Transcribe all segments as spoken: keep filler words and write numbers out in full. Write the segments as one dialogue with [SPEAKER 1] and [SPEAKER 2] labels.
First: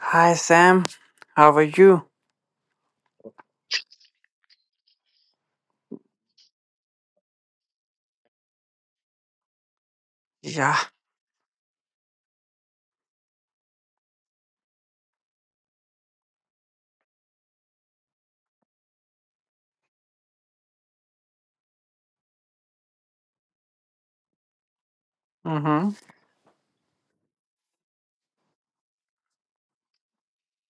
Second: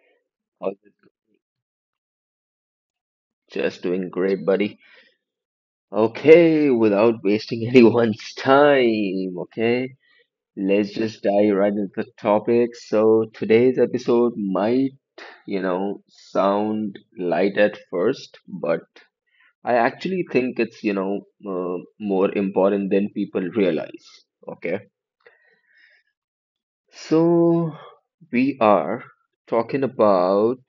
[SPEAKER 1] Hi
[SPEAKER 2] How's
[SPEAKER 1] Sam,
[SPEAKER 2] it-
[SPEAKER 1] how are you?
[SPEAKER 2] Just doing great, buddy. Okay, without wasting anyone's time, okay,
[SPEAKER 1] Yeah.
[SPEAKER 2] let's just dive right into the topic. So, today's episode might, you know, sound light at first, but I actually think it's, you know, uh, more important than people realize, okay?
[SPEAKER 1] Mm-hmm.
[SPEAKER 2] So, we are talking about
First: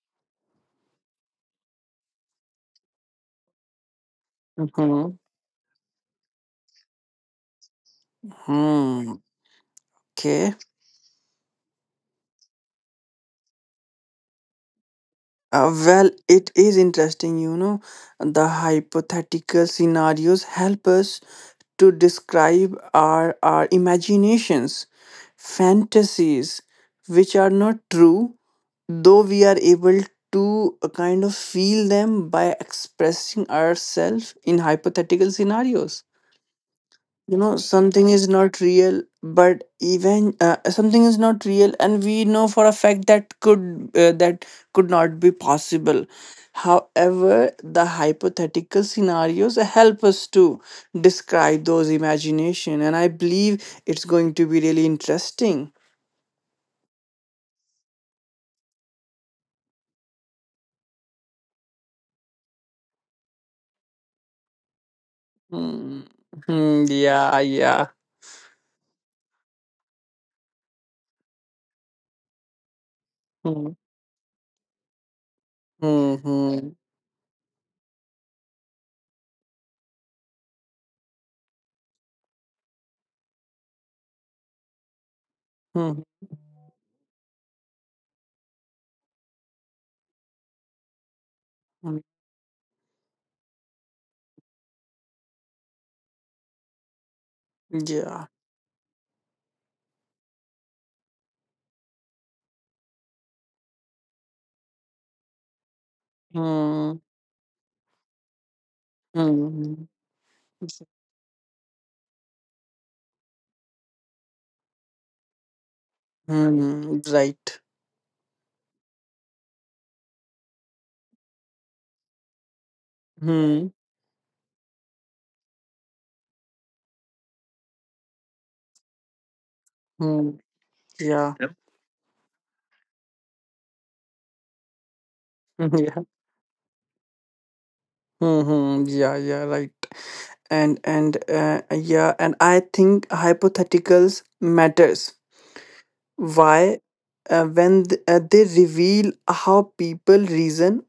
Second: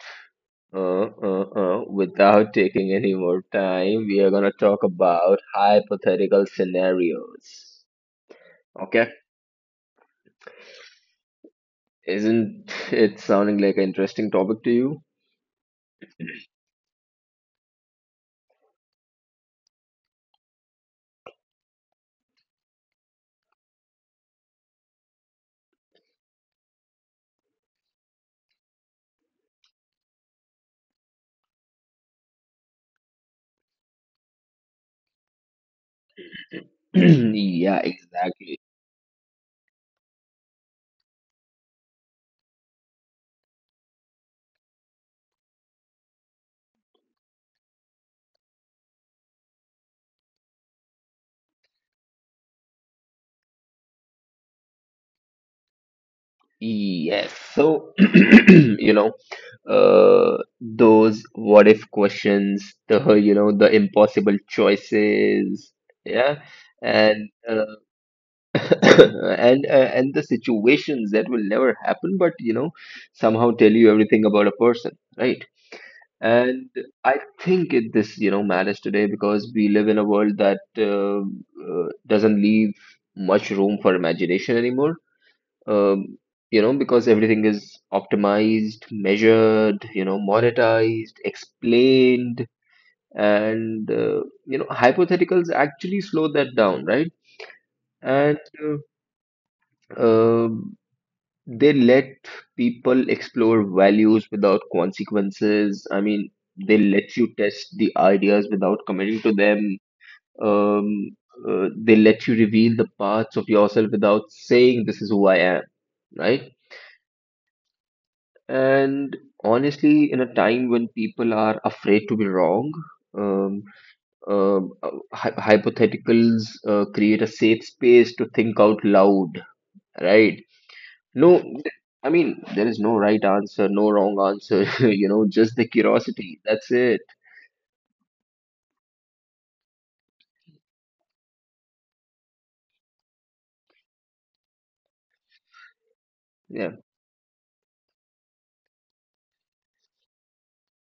[SPEAKER 2] Uh, uh, uh, without taking any more time, we are gonna talk
[SPEAKER 1] Mm-hmm.
[SPEAKER 2] about hypothetical scenarios. Okay?
[SPEAKER 1] Mm, okay.
[SPEAKER 2] Isn't it sounding like an interesting topic to you?
[SPEAKER 1] Uh, well, it is interesting, you know. The hypothetical scenarios help us to describe our, our imaginations, fantasies, which are not true, though we are able to uh, kind of feel them by expressing ourselves in hypothetical scenarios. You know,
[SPEAKER 2] Yeah,
[SPEAKER 1] something is not
[SPEAKER 2] exactly.
[SPEAKER 1] real, but even uh, something is not real and we know for a fact that could uh, that could not be possible. However, the hypothetical scenarios help us to describe those imagination, and I believe it's going to be really interesting.
[SPEAKER 2] Yes. So, you know, uh, those what if questions, the, you know, the impossible choices,
[SPEAKER 1] Hmm.
[SPEAKER 2] yeah,
[SPEAKER 1] Hmm,
[SPEAKER 2] and
[SPEAKER 1] yeah,
[SPEAKER 2] uh,
[SPEAKER 1] yeah.
[SPEAKER 2] and uh, and the situations that will never happen, but you know somehow tell
[SPEAKER 1] Hmm.
[SPEAKER 2] you everything about a person, right?
[SPEAKER 1] Hmm,
[SPEAKER 2] And
[SPEAKER 1] hmm,
[SPEAKER 2] I think it this you know matters today, because we live in a world that uh, uh, doesn't leave much room for imagination anymore.
[SPEAKER 1] hmm,
[SPEAKER 2] um, you know because everything is optimized, measured, you know monetized,
[SPEAKER 1] hmm.
[SPEAKER 2] explained. And uh, you know hypotheticals actually slow that down, right?
[SPEAKER 1] Yeah.
[SPEAKER 2] And uh, um, they let people explore values without consequences. I mean, they
[SPEAKER 1] Hmm,
[SPEAKER 2] let you test the ideas without committing to them.
[SPEAKER 1] hmm, hmm.
[SPEAKER 2] Um, uh, they let you reveal the parts of yourself without saying, "This is who I am," right?
[SPEAKER 1] Hmm, right.
[SPEAKER 2] And honestly, in a time when people are afraid to be wrong, um,
[SPEAKER 1] Hmm.
[SPEAKER 2] um, uh, hy- hypotheticals uh, create a safe space to think out loud,
[SPEAKER 1] Hmm.
[SPEAKER 2] right?
[SPEAKER 1] Yeah.
[SPEAKER 2] No, th- I mean, there is no right answer, no wrong answer, you know, just the
[SPEAKER 1] Yeah.
[SPEAKER 2] curiosity. That's it.
[SPEAKER 1] Hmm, yeah, yeah, right. And and uh, yeah, and I think hypotheticals matters.
[SPEAKER 2] Yeah.
[SPEAKER 1] Why? Uh, when th- uh, they reveal how people reason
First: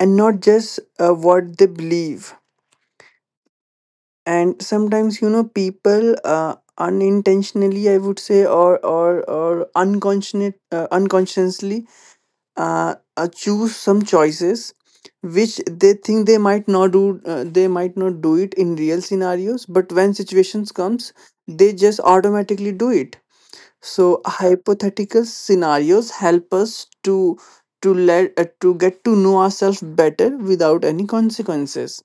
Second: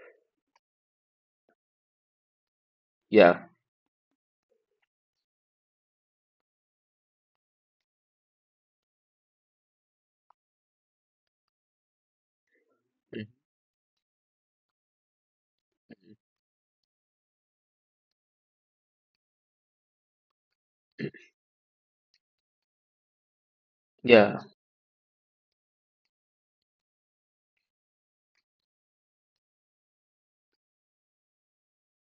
[SPEAKER 1] and not just uh, what they believe.
[SPEAKER 2] Yeah.
[SPEAKER 1] And sometimes, you know, people uh, unintentionally, I would say, or or or unconscious uh, unconsciously uh, uh, choose some choices which they think they might not do. Uh, they might not do it in real scenarios, but when situations comes, they just automatically do it. So
[SPEAKER 2] Yeah.
[SPEAKER 1] hypothetical scenarios help us to to let uh, to get to know ourselves better without any consequences.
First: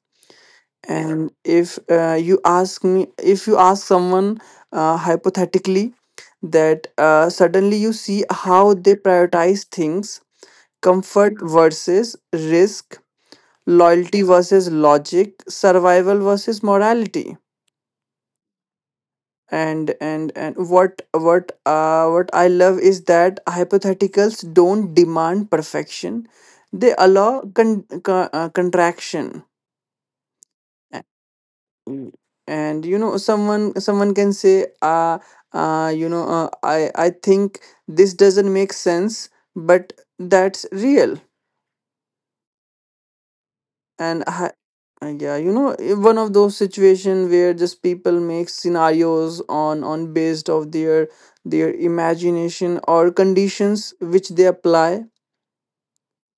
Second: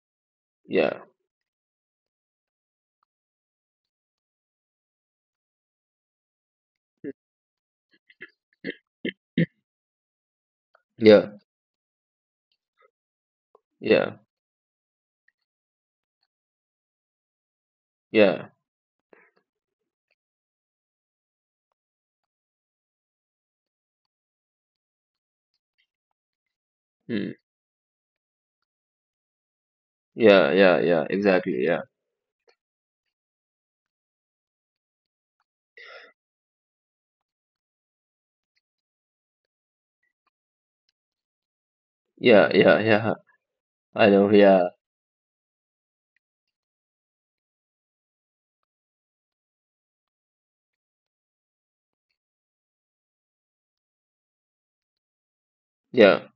[SPEAKER 2] Yeah.
[SPEAKER 1] And if uh, you ask me if you ask someone uh, hypothetically, that uh, suddenly you see how they prioritize things:
[SPEAKER 2] Yeah.
[SPEAKER 1] comfort versus risk,
[SPEAKER 2] Yeah.
[SPEAKER 1] loyalty versus logic, survival versus morality.
[SPEAKER 2] Yeah.
[SPEAKER 1] And and and what what uh, what I love is that hypotheticals don't demand perfection. They
[SPEAKER 2] Hmm.
[SPEAKER 1] allow con- con- uh, contraction.
[SPEAKER 2] Yeah. Yeah. Yeah. Exactly. Yeah.
[SPEAKER 1] Mm. And you know, someone someone can say, uh, uh you know uh, i i think this doesn't make sense, but that's real.
[SPEAKER 2] Yeah. Yeah. Yeah. I
[SPEAKER 1] And
[SPEAKER 2] know.
[SPEAKER 1] I,
[SPEAKER 2] Yeah.
[SPEAKER 1] uh, yeah, you know, i- one of those situations where just people make scenarios on on based of their their imagination or conditions which they apply.
[SPEAKER 2] Yeah.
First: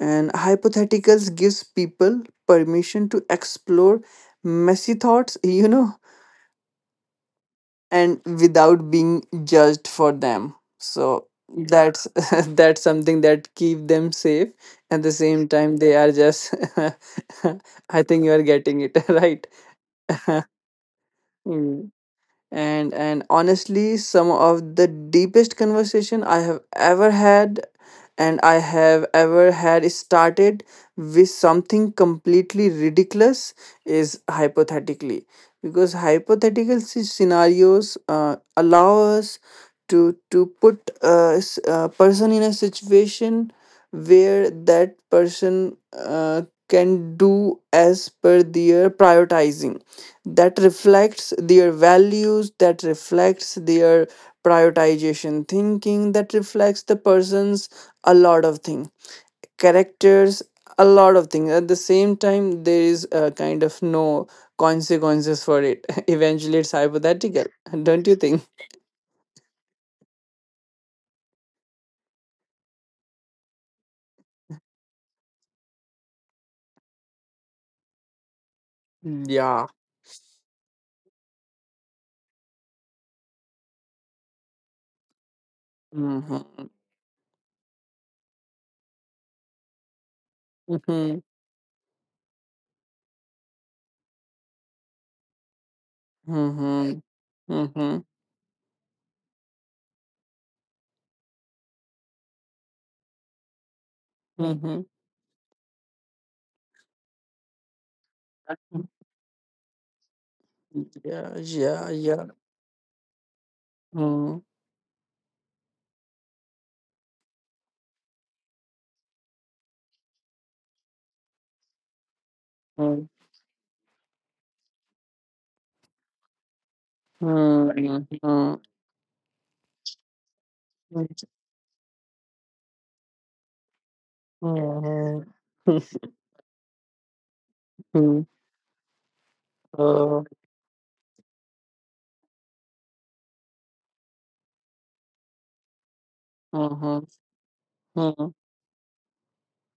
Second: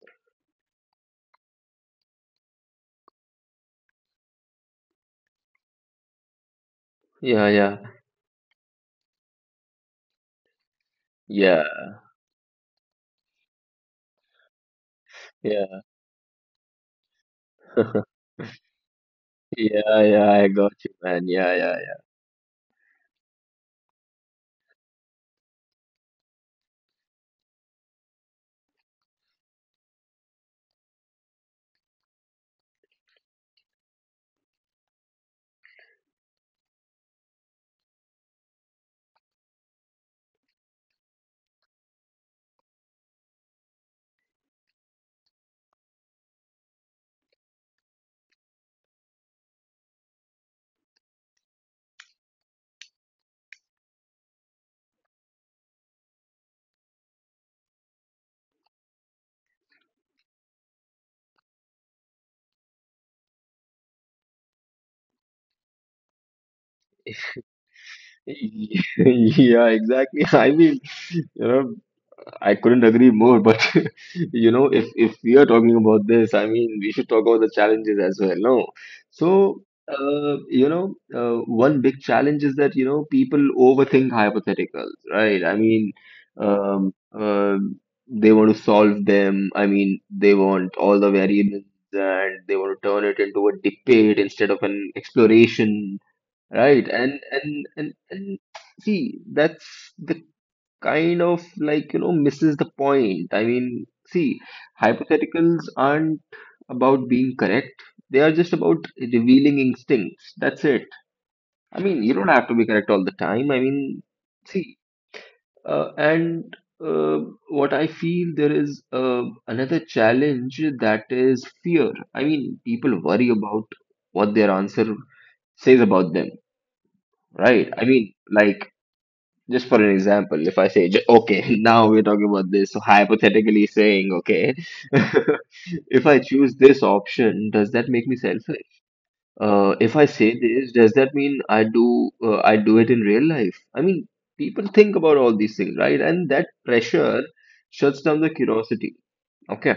[SPEAKER 1] And hypotheticals gives people permission to explore messy thoughts, you know,
[SPEAKER 2] Yeah. Yeah.
[SPEAKER 1] and without being judged for them. So
[SPEAKER 2] Yeah.
[SPEAKER 1] that's that's something that keep them safe. At the same time,
[SPEAKER 2] Yeah.
[SPEAKER 1] they are just I think you are getting it, right?
[SPEAKER 2] Yeah, yeah, I got you, man. Yeah, yeah,
[SPEAKER 1] Mm. And and honestly, some of the deepest conversation I have ever had and I have ever had is started with something completely ridiculous, is hypothetically, because hypothetical sce- scenarios uh, allow us to to put a, s- a person in a situation where that person uh, can do as per their prioritizing, that reflects their values, that reflects their prioritization thinking, that reflects the person's a lot of things, characters, a lot of things. At the same time, there is a kind of no consequences for it. Eventually, it's hypothetical, don't you think?
[SPEAKER 2] yeah. Yeah, exactly. I mean, you know, I couldn't agree more, but you know, if if we are talking about this, I mean, we should talk about the challenges as well. No, so
[SPEAKER 1] Yeah.
[SPEAKER 2] uh, you know, uh, one big challenge is that you know people overthink hypotheticals, right? I mean,
[SPEAKER 1] Hmm,
[SPEAKER 2] um, um they want to solve them. I mean, they want all the
[SPEAKER 1] hmm,
[SPEAKER 2] variables, and they want to turn it into a debate instead of an exploration, right?
[SPEAKER 1] hmm,
[SPEAKER 2] And and and
[SPEAKER 1] hmm,
[SPEAKER 2] and see, that's the kind of like you know misses the point. I mean, see,
[SPEAKER 1] hmm.
[SPEAKER 2] hypotheticals aren't about being correct. They are just about revealing instincts. That's it.
[SPEAKER 1] Yeah.
[SPEAKER 2] I
[SPEAKER 1] Yeah.
[SPEAKER 2] mean, you
[SPEAKER 1] Yeah.
[SPEAKER 2] don't have to be correct all the time. I mean,
[SPEAKER 1] Hmm,
[SPEAKER 2] see, uh, and uh, what I feel there is uh, another challenge, that is fear. I mean, people worry about what their answer says about them, right?
[SPEAKER 1] hmm,
[SPEAKER 2] I mean,
[SPEAKER 1] hmm.
[SPEAKER 2] like, just for an example, if I say, ju- okay, now we're talking about this, so hypothetically saying, okay,
[SPEAKER 1] Mhm.
[SPEAKER 2] if I choose this option, does that make me
[SPEAKER 1] Mhm.
[SPEAKER 2] selfish? Uh, if I
[SPEAKER 1] Uh,
[SPEAKER 2] say this, does that mean I do uh, I do it in real life? I mean, people think about all these things, right? And that
[SPEAKER 1] mhm.
[SPEAKER 2] pressure shuts down the
[SPEAKER 1] Mhm.
[SPEAKER 2] curiosity. Okay,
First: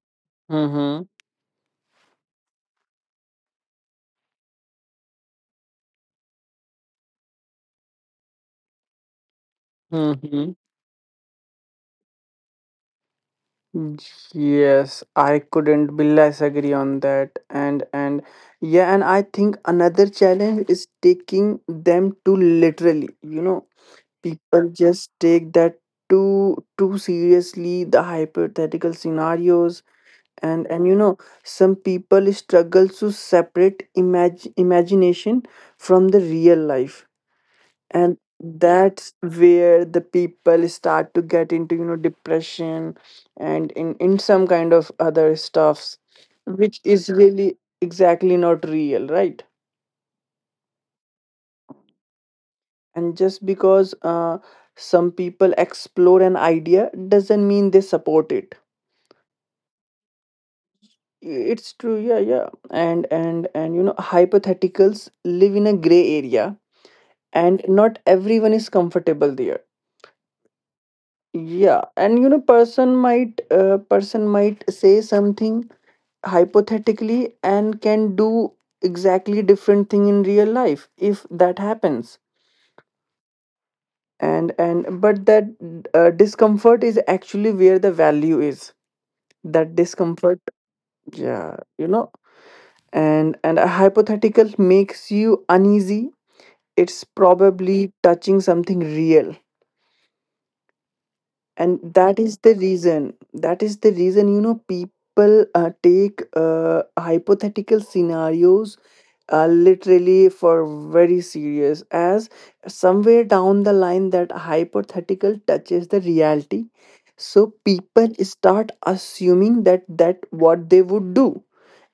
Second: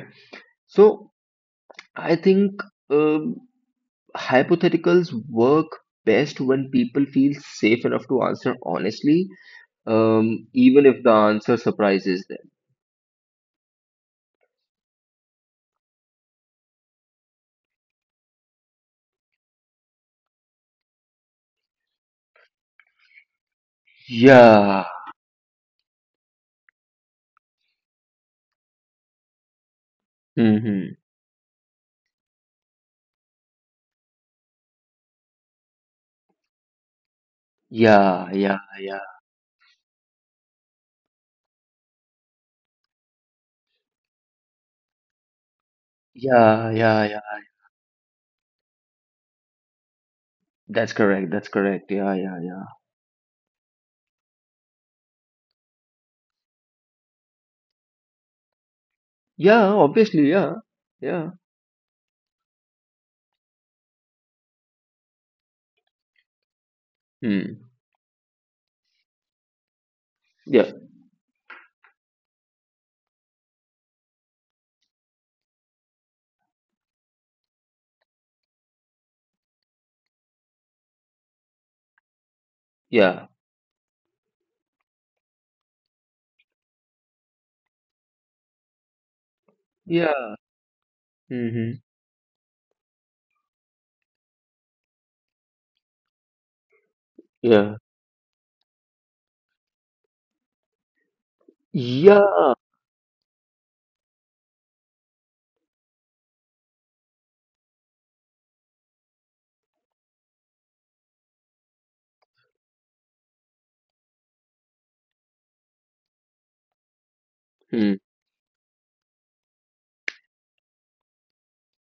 [SPEAKER 2] so
[SPEAKER 1] Mhm.
[SPEAKER 2] I think um, hypotheticals work best when people feel safe enough to answer honestly, um,
[SPEAKER 1] Mhm.
[SPEAKER 2] even if the answer surprises them.
[SPEAKER 1] Yes, I couldn't be less agree on that. And and yeah, and I think another challenge is taking them too literally. You know, people
[SPEAKER 2] Yeah.
[SPEAKER 1] just take that too too seriously, the hypothetical scenarios. And and you
[SPEAKER 2] Mm-hmm.
[SPEAKER 1] know, some people struggle to separate imag imagination from the real life. And
[SPEAKER 2] Yeah, yeah, yeah,
[SPEAKER 1] that's where the people start to get into, you know, depression and in in some kind of other stuffs,
[SPEAKER 2] yeah,
[SPEAKER 1] which
[SPEAKER 2] yeah,
[SPEAKER 1] is
[SPEAKER 2] yeah.
[SPEAKER 1] really exactly not real, right?
[SPEAKER 2] That's correct. That's correct. Yeah, yeah, yeah.
[SPEAKER 1] And just because uh, some people explore an idea doesn't mean they support it.
[SPEAKER 2] Yeah, obviously, yeah, yeah.
[SPEAKER 1] It's true, yeah, yeah. And and and you know, hypotheticals live in a gray area,
[SPEAKER 2] Hmm.
[SPEAKER 1] and not everyone is comfortable there.
[SPEAKER 2] Yeah,
[SPEAKER 1] Yeah, and you know, person might uh, person might say something hypothetically and can do exactly different thing in real life if that happens.
[SPEAKER 2] yeah,
[SPEAKER 1] And and but that uh, discomfort is actually where the value is. That
[SPEAKER 2] yeah.
[SPEAKER 1] discomfort, yeah,
[SPEAKER 2] Mm-hmm.
[SPEAKER 1] you know, and and a hypothetical makes you uneasy. It's
[SPEAKER 2] Yeah,
[SPEAKER 1] probably touching something real. And that is the
[SPEAKER 2] yeah.
[SPEAKER 1] reason that is the reason, you know, people uh, take uh, hypothetical scenarios uh, literally, for very serious, as somewhere down the line that hypothetical touches the reality. So
[SPEAKER 2] Hmm.
[SPEAKER 1] people start assuming that that what they would do,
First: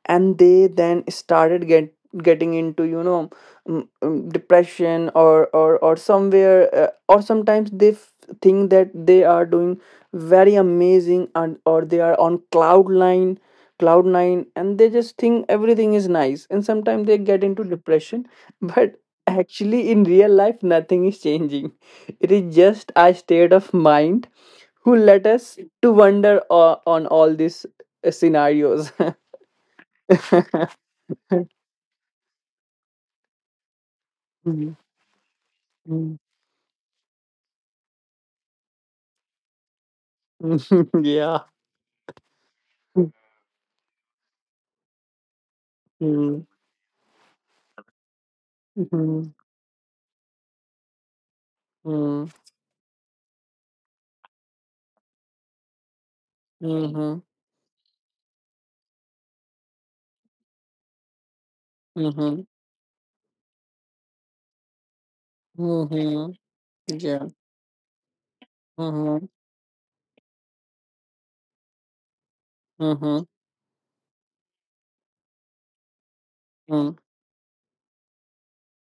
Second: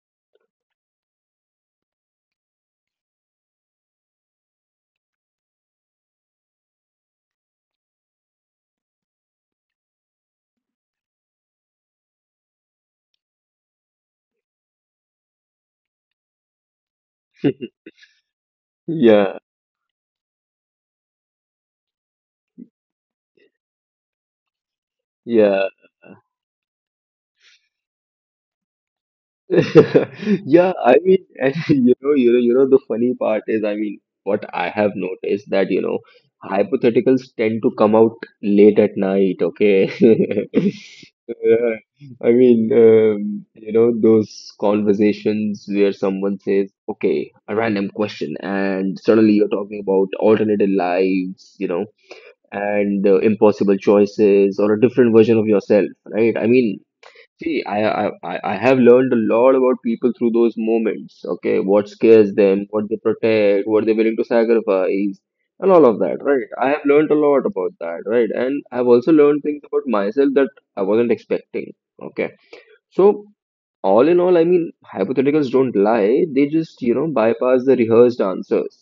[SPEAKER 1] and they then started get getting into, you know, mm, mm, depression, or or or somewhere, uh, or sometimes they f- think that they are doing very amazing, and or they are on cloud nine, cloud nine and they just think everything is nice, and sometimes they get into depression. But
[SPEAKER 2] Yeah,
[SPEAKER 1] actually in real life nothing is changing. It is just a state of mind who let us
[SPEAKER 2] yeah.
[SPEAKER 1] to wonder uh, on all these uh, scenarios.
[SPEAKER 2] Yeah, I mean, and you know, you know, you know, the funny part is, I mean, what I have noticed that, you know,
[SPEAKER 1] Mhm.
[SPEAKER 2] hypotheticals tend to come out late at night, okay?
[SPEAKER 1] Yeah.
[SPEAKER 2] Uh, I mean,
[SPEAKER 1] Mhm.
[SPEAKER 2] um, you know, those conversations where someone
[SPEAKER 1] Mhm.
[SPEAKER 2] says, okay, a random question, and suddenly you're talking about alternative lives, you know,
[SPEAKER 1] Mhm.
[SPEAKER 2] and uh, impossible choices or a different version of yourself, right? I mean,
[SPEAKER 1] Mhm.
[SPEAKER 2] see, I, I, I I have learned a lot about people through those moments. Okay, what scares
[SPEAKER 1] Mhm.
[SPEAKER 2] them, what they protect, what they're willing to sacrifice, and all of that,
[SPEAKER 1] Mhm.
[SPEAKER 2] right? I have learned a
[SPEAKER 1] Yeah.
[SPEAKER 2] lot about that, right? And I've also
[SPEAKER 1] Mhm.
[SPEAKER 2] learned things about myself that I wasn't expecting. Okay, so
[SPEAKER 1] Mhm.
[SPEAKER 2] all in all, I mean, hypotheticals don't lie. They just, you
[SPEAKER 1] Mhm.
[SPEAKER 2] know, bypass the rehearsed answers.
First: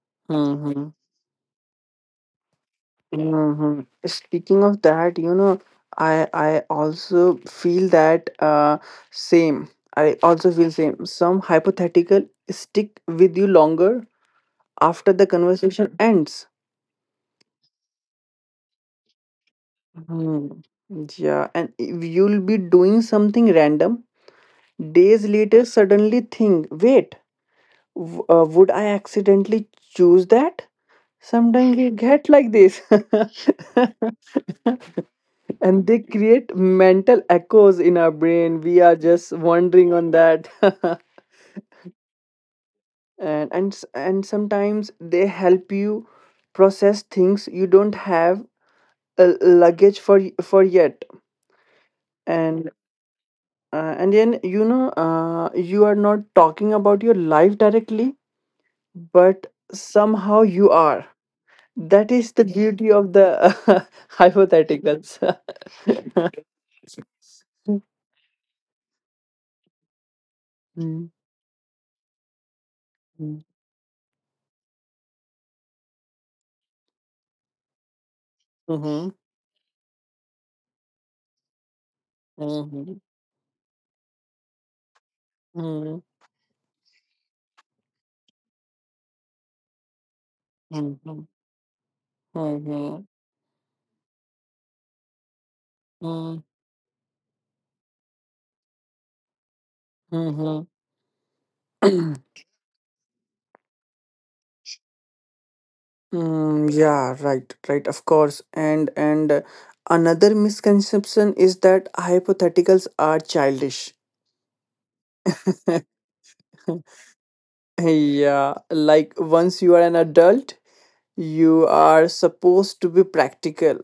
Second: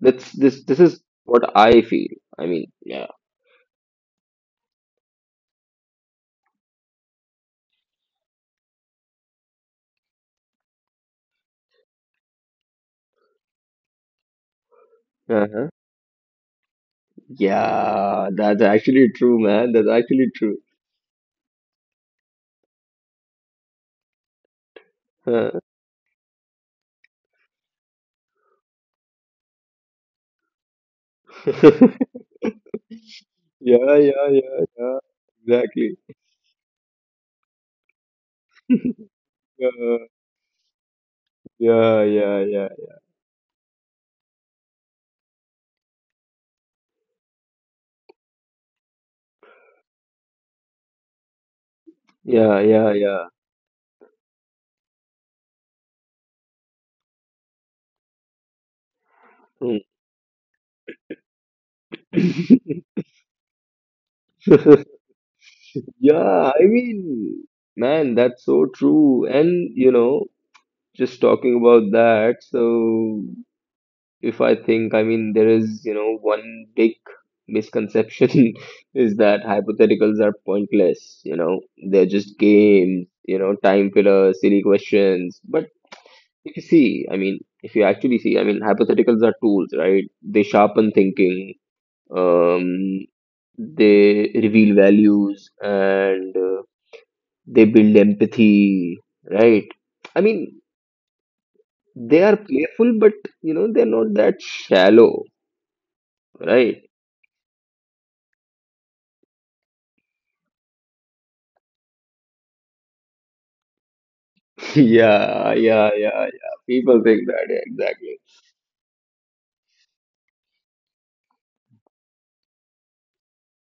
[SPEAKER 2] That's this. This
[SPEAKER 1] Mhm.
[SPEAKER 2] is what I feel. I mean, yeah,
[SPEAKER 1] Mhm. Speaking of that, you know, I I also feel that uh same. I also feel same. Some hypothetical stick with you longer after the
[SPEAKER 2] uh-huh,
[SPEAKER 1] conversation ends.
[SPEAKER 2] yeah. That's actually true, man. That's actually true.
[SPEAKER 1] Mhm. Yeah, and if you'll be doing something random days later, suddenly think, wait, W- uh, would I accidentally choose that? Sometimes we get like this.
[SPEAKER 2] Yeah, yeah, yeah, yeah.
[SPEAKER 1] And they
[SPEAKER 2] Exactly.
[SPEAKER 1] create mental echoes in our brain. We are just wondering
[SPEAKER 2] Uh,
[SPEAKER 1] on that.
[SPEAKER 2] yeah, yeah, yeah,
[SPEAKER 1] and, and, s- and sometimes they help you process things you don't have a luggage for, y- for yet.
[SPEAKER 2] yeah,
[SPEAKER 1] And,
[SPEAKER 2] yeah, yeah.
[SPEAKER 1] uh, and then, you know, uh, you are not talking about your life directly, but
[SPEAKER 2] Hmm.
[SPEAKER 1] somehow you are. That is the beauty of the hypotheticals.
[SPEAKER 2] Yeah, I mean, man, that's so true. And, you know,
[SPEAKER 1] Mhm,
[SPEAKER 2] just talking about that, so
[SPEAKER 1] mhm,
[SPEAKER 2] if I think, I mean, there is, you know, one big misconception
[SPEAKER 1] mhm,
[SPEAKER 2] is that hypotheticals are pointless, you know, they're just
[SPEAKER 1] mhm,
[SPEAKER 2] games, you know, time filler, silly questions. But
[SPEAKER 1] mhm,
[SPEAKER 2] if you see, I mean, if you actually see, I mean, hypotheticals are tools, right? They sharpen
[SPEAKER 1] mhm,
[SPEAKER 2] thinking,
[SPEAKER 1] mhm,
[SPEAKER 2] um, they reveal values, and
[SPEAKER 1] mhm,
[SPEAKER 2] uh, they build empathy, right? I mean,
[SPEAKER 1] mhm.
[SPEAKER 2] they are playful, but you know, they're not that shallow,
[SPEAKER 1] Mm,
[SPEAKER 2] right?
[SPEAKER 1] yeah, right, right, of course. And and uh, another misconception is that hypotheticals are childish.
[SPEAKER 2] Yeah, yeah, yeah, yeah. People think that, yeah, exactly.
[SPEAKER 1] Yeah, like once you are an adult, you are supposed to be practical,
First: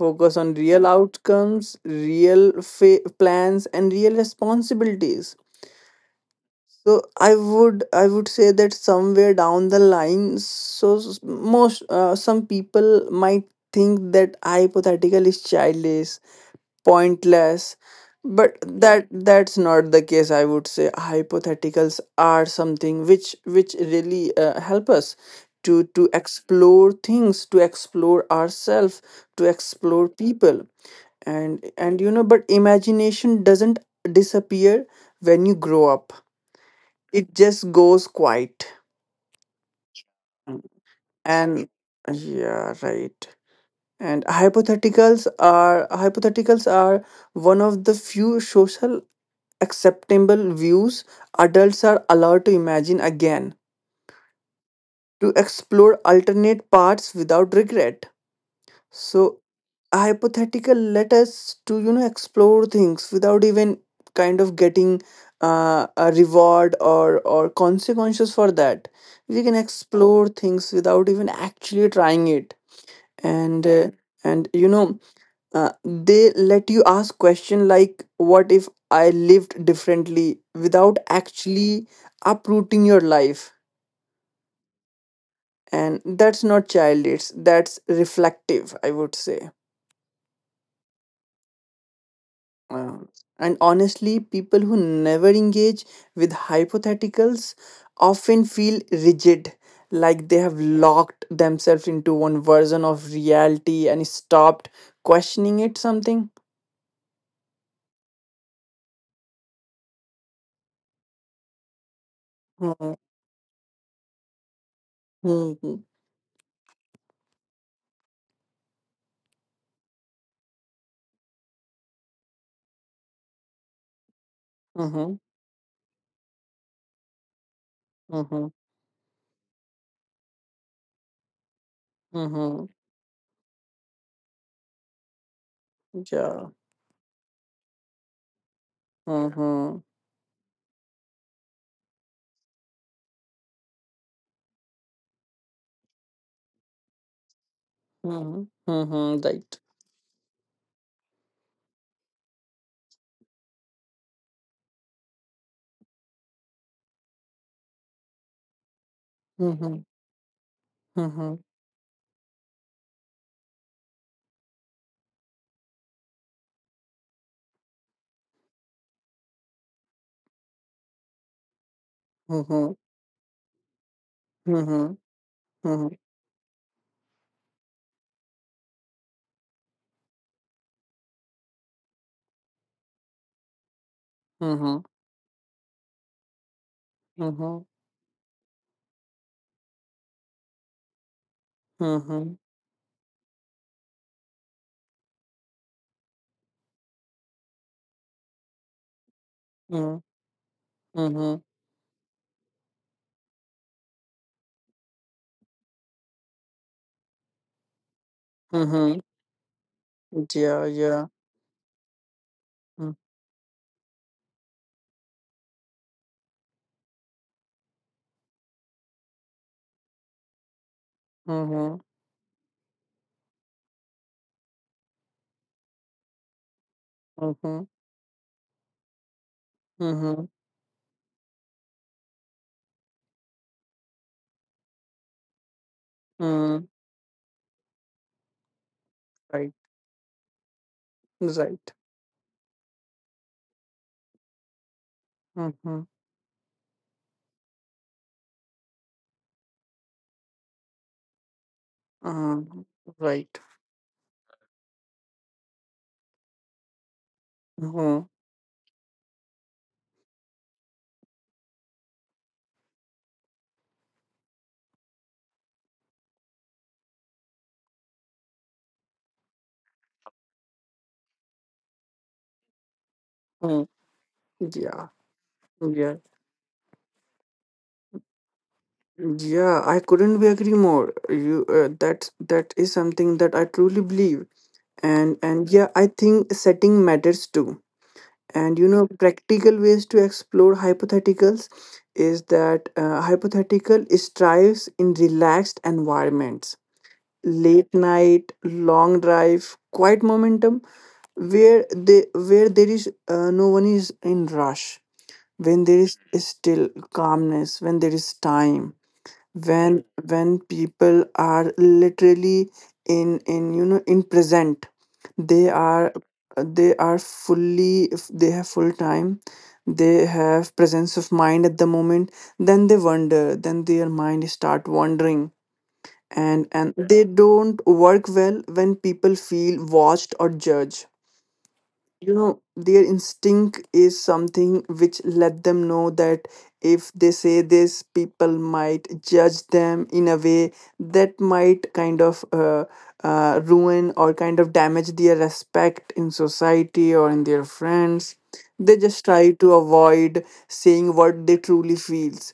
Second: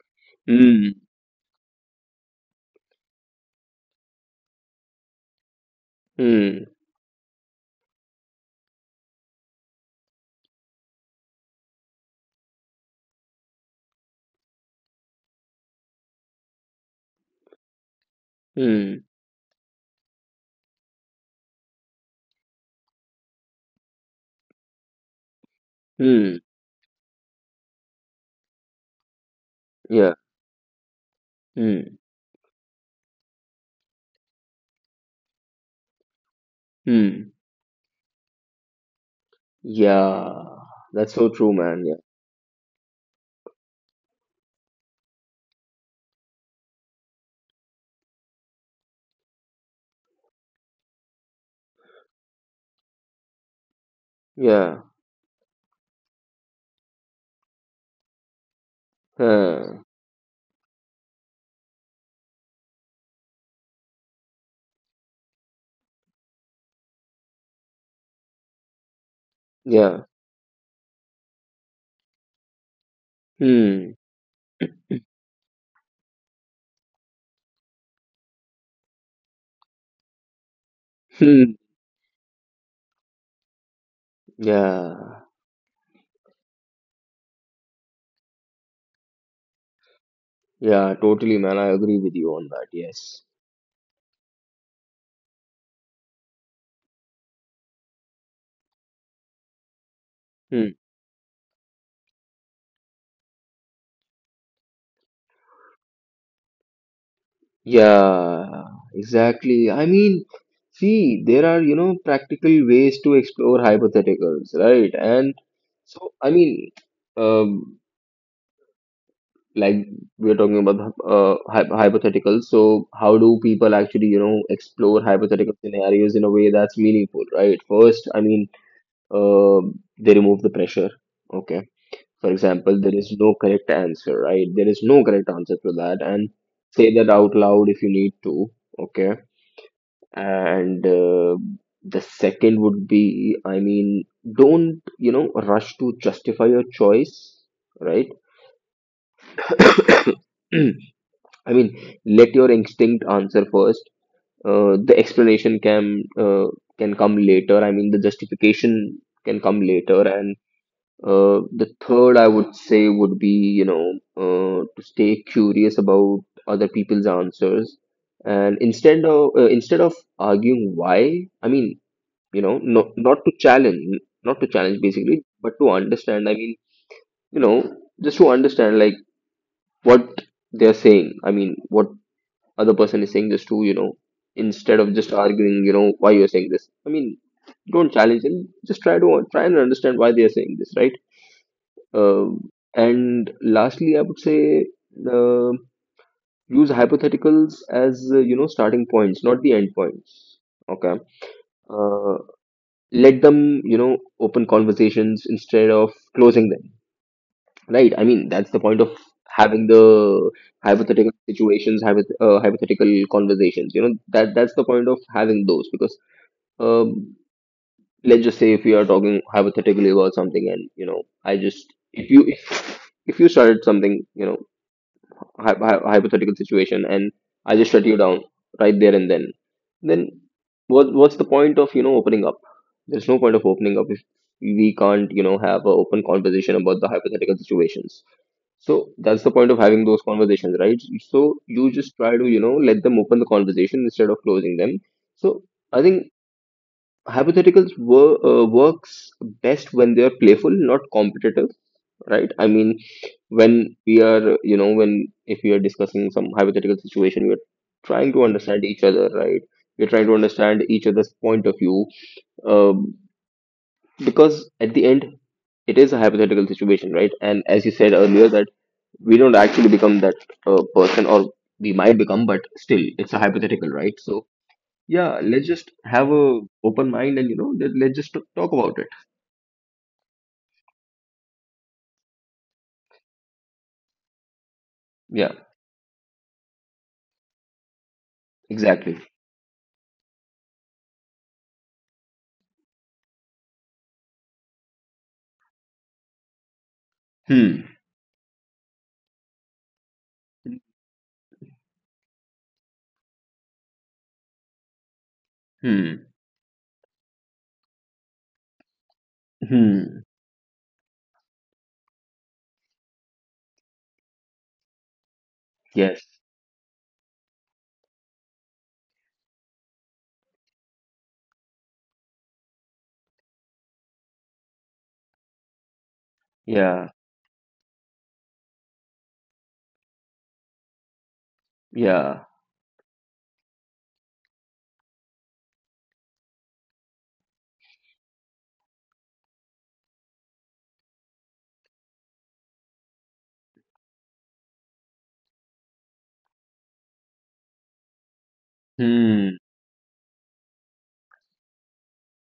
[SPEAKER 1] focus on real
[SPEAKER 2] Hmm,
[SPEAKER 1] outcomes, real fa- plans, and real responsibilities.
[SPEAKER 2] hmm,
[SPEAKER 1] So I would I would say that somewhere down the line, so s- most uh, some people might think that hypothetical is childish, pointless, but
[SPEAKER 2] hmm,
[SPEAKER 1] that that's not the case. I would say hypotheticals are something which which really uh, help us to to
[SPEAKER 2] hmm,
[SPEAKER 1] explore things, to explore ourselves, to explore
[SPEAKER 2] yeah,
[SPEAKER 1] people. and
[SPEAKER 2] hmm,
[SPEAKER 1] and you know, but imagination doesn't disappear when you grow up.
[SPEAKER 2] hmm.
[SPEAKER 1] It just goes quiet.
[SPEAKER 2] Yeah, that's so true,
[SPEAKER 1] And
[SPEAKER 2] man. Yeah,
[SPEAKER 1] yeah, right, and hypotheticals are hypotheticals are one of the few social acceptable views adults are allowed to imagine again,
[SPEAKER 2] yeah.
[SPEAKER 1] to explore alternate paths without regret. So
[SPEAKER 2] Huh.
[SPEAKER 1] hypothetical let us to, you know, explore things without even kind of getting uh, a reward or or consequences for that. We can
[SPEAKER 2] Yeah.
[SPEAKER 1] explore things without even actually trying it, and uh,
[SPEAKER 2] Hmm.
[SPEAKER 1] and you know, uh, they let you ask question like, what if I lived differently without
[SPEAKER 2] Hmm.
[SPEAKER 1] actually uprooting your life?
[SPEAKER 2] Yeah.
[SPEAKER 1] And that's not childish. That's reflective, I would say.
[SPEAKER 2] Yeah. Totally, man. I agree with you on that.
[SPEAKER 1] Uh,
[SPEAKER 2] Yes.
[SPEAKER 1] and honestly, people who never engage with hypotheticals often feel rigid, like they have
[SPEAKER 2] Hmm.
[SPEAKER 1] locked themselves into one version of reality and stopped questioning it something.
[SPEAKER 2] Yeah. Exactly. I mean, see, there are, you know, practical
[SPEAKER 1] Mhm,
[SPEAKER 2] ways to explore hypotheticals, right? And
[SPEAKER 1] mhm,
[SPEAKER 2] so, I mean, um, like we're talking about the, uh, hy hypotheticals. So, how do people actually, you know, explore
[SPEAKER 1] mhm,
[SPEAKER 2] hypothetical scenarios in a way that's meaningful, right? First, I mean,
[SPEAKER 1] mhm,
[SPEAKER 2] uh, they remove the pressure. Okay. For
[SPEAKER 1] mhm.
[SPEAKER 2] example, there is no correct answer, right? There is no correct answer for that, and
[SPEAKER 1] Yeah.
[SPEAKER 2] say that out loud if you need to, okay?
[SPEAKER 1] Mhm,
[SPEAKER 2] And uh, the second would be, I mean, don't, you know, rush to justify your choice, right?
[SPEAKER 1] mhm, mhm. Right.
[SPEAKER 2] I mean, let your instinct answer first. Uh, the explanation can uh, can come later. I mean, the justification can come
[SPEAKER 1] Mhm,
[SPEAKER 2] later. And Uh,
[SPEAKER 1] mhm,
[SPEAKER 2] the third I would say would be, you know, uh, to stay curious about other people's answers, and instead of uh, instead of arguing why, I mean, you know,
[SPEAKER 1] mhm,
[SPEAKER 2] no, not to challenge, not to challenge
[SPEAKER 1] mhm,
[SPEAKER 2] basically, but to
[SPEAKER 1] mhm,
[SPEAKER 2] understand. I mean, you know, just to understand like what they're saying. I mean, what other person is saying, just to, you know, instead
[SPEAKER 1] mhm,
[SPEAKER 2] of just arguing, you know, why you're saying this. I mean,
[SPEAKER 1] mhm,
[SPEAKER 2] don't challenge and just try to try and understand why they are saying this, right?
[SPEAKER 1] mhm,
[SPEAKER 2] Um and lastly, I would say uh, use hypotheticals as uh, you know starting points, not the end
[SPEAKER 1] mhm,
[SPEAKER 2] points. Okay.
[SPEAKER 1] mhm,
[SPEAKER 2] Uh, Let them you know open conversations instead of closing them. Right. I mean, that's the point of
[SPEAKER 1] mhm.
[SPEAKER 2] having the
[SPEAKER 1] Yeah. Yeah.
[SPEAKER 2] hypothetical situations, hypoth uh, hypothetical
[SPEAKER 1] Mm-hmm.
[SPEAKER 2] conversations. You know that that's the point of having those, because um, let's just say if we are talking hypothetically about something, and you know I just,
[SPEAKER 1] Mhm,
[SPEAKER 2] if you if, if you started something, you know hy- hy- hypothetical situation, and I
[SPEAKER 1] mhm,
[SPEAKER 2] just shut you down right there and then, then
[SPEAKER 1] mhm,
[SPEAKER 2] what what's the point of you know opening up? There's no point of opening up if we can't you know have an open conversation
[SPEAKER 1] mm,
[SPEAKER 2] about the hypothetical situations. So that's the point
[SPEAKER 1] right,
[SPEAKER 2] of having those conversations, right? So you
[SPEAKER 1] right,
[SPEAKER 2] just try to you know let them open the conversation instead of closing them. So I
[SPEAKER 1] mhm,
[SPEAKER 2] think hypotheticals wor- uh, works best when they are playful, not competitive, right? I
[SPEAKER 1] mhm,
[SPEAKER 2] mean,
[SPEAKER 1] right,
[SPEAKER 2] when we are, you know, when if we are discussing some hypothetical situation, we are
[SPEAKER 1] mhm,
[SPEAKER 2] trying to understand each other, right? We're trying to understand each other's point of view, um, because at the end, it is a hypothetical situation, right? And as you said earlier, that we don't actually become that uh, person, or we might become, but still, it's a hypothetical,
[SPEAKER 1] mm,
[SPEAKER 2] right? So
[SPEAKER 1] yeah,
[SPEAKER 2] yeah, let's just
[SPEAKER 1] yeah,
[SPEAKER 2] have a open mind, and you know, let, let's just t- talk about it.
[SPEAKER 1] yeah. I couldn't be agree more. You, uh, that that is something that I truly believe, and
[SPEAKER 2] Yeah,
[SPEAKER 1] and yeah, I think setting matters too. And you know,
[SPEAKER 2] exactly.
[SPEAKER 1] practical ways to explore hypotheticals is that uh, hypothetical strives in relaxed environments:
[SPEAKER 2] Hmm.
[SPEAKER 1] late night, long drive, quiet momentum, where they where there is uh, no one is in rush, when there is
[SPEAKER 2] Hmm.
[SPEAKER 1] still calmness, when there is time, when
[SPEAKER 2] Hmm.
[SPEAKER 1] when people are literally in in you know, in present. They are
[SPEAKER 2] Yes.
[SPEAKER 1] they are fully, they have full time, they have presence of mind at the moment. Then they wander, then their mind start wandering. And and
[SPEAKER 2] Yeah.
[SPEAKER 1] they don't work well when people feel watched or judged. You
[SPEAKER 2] Yeah.
[SPEAKER 1] know, their instinct is something which let them know that if they say this, people might judge them in a way that might kind of uh, uh, ruin or kind of damage their respect in society or in their friends. They just try
[SPEAKER 2] Hmm.
[SPEAKER 1] to avoid saying what they truly feels.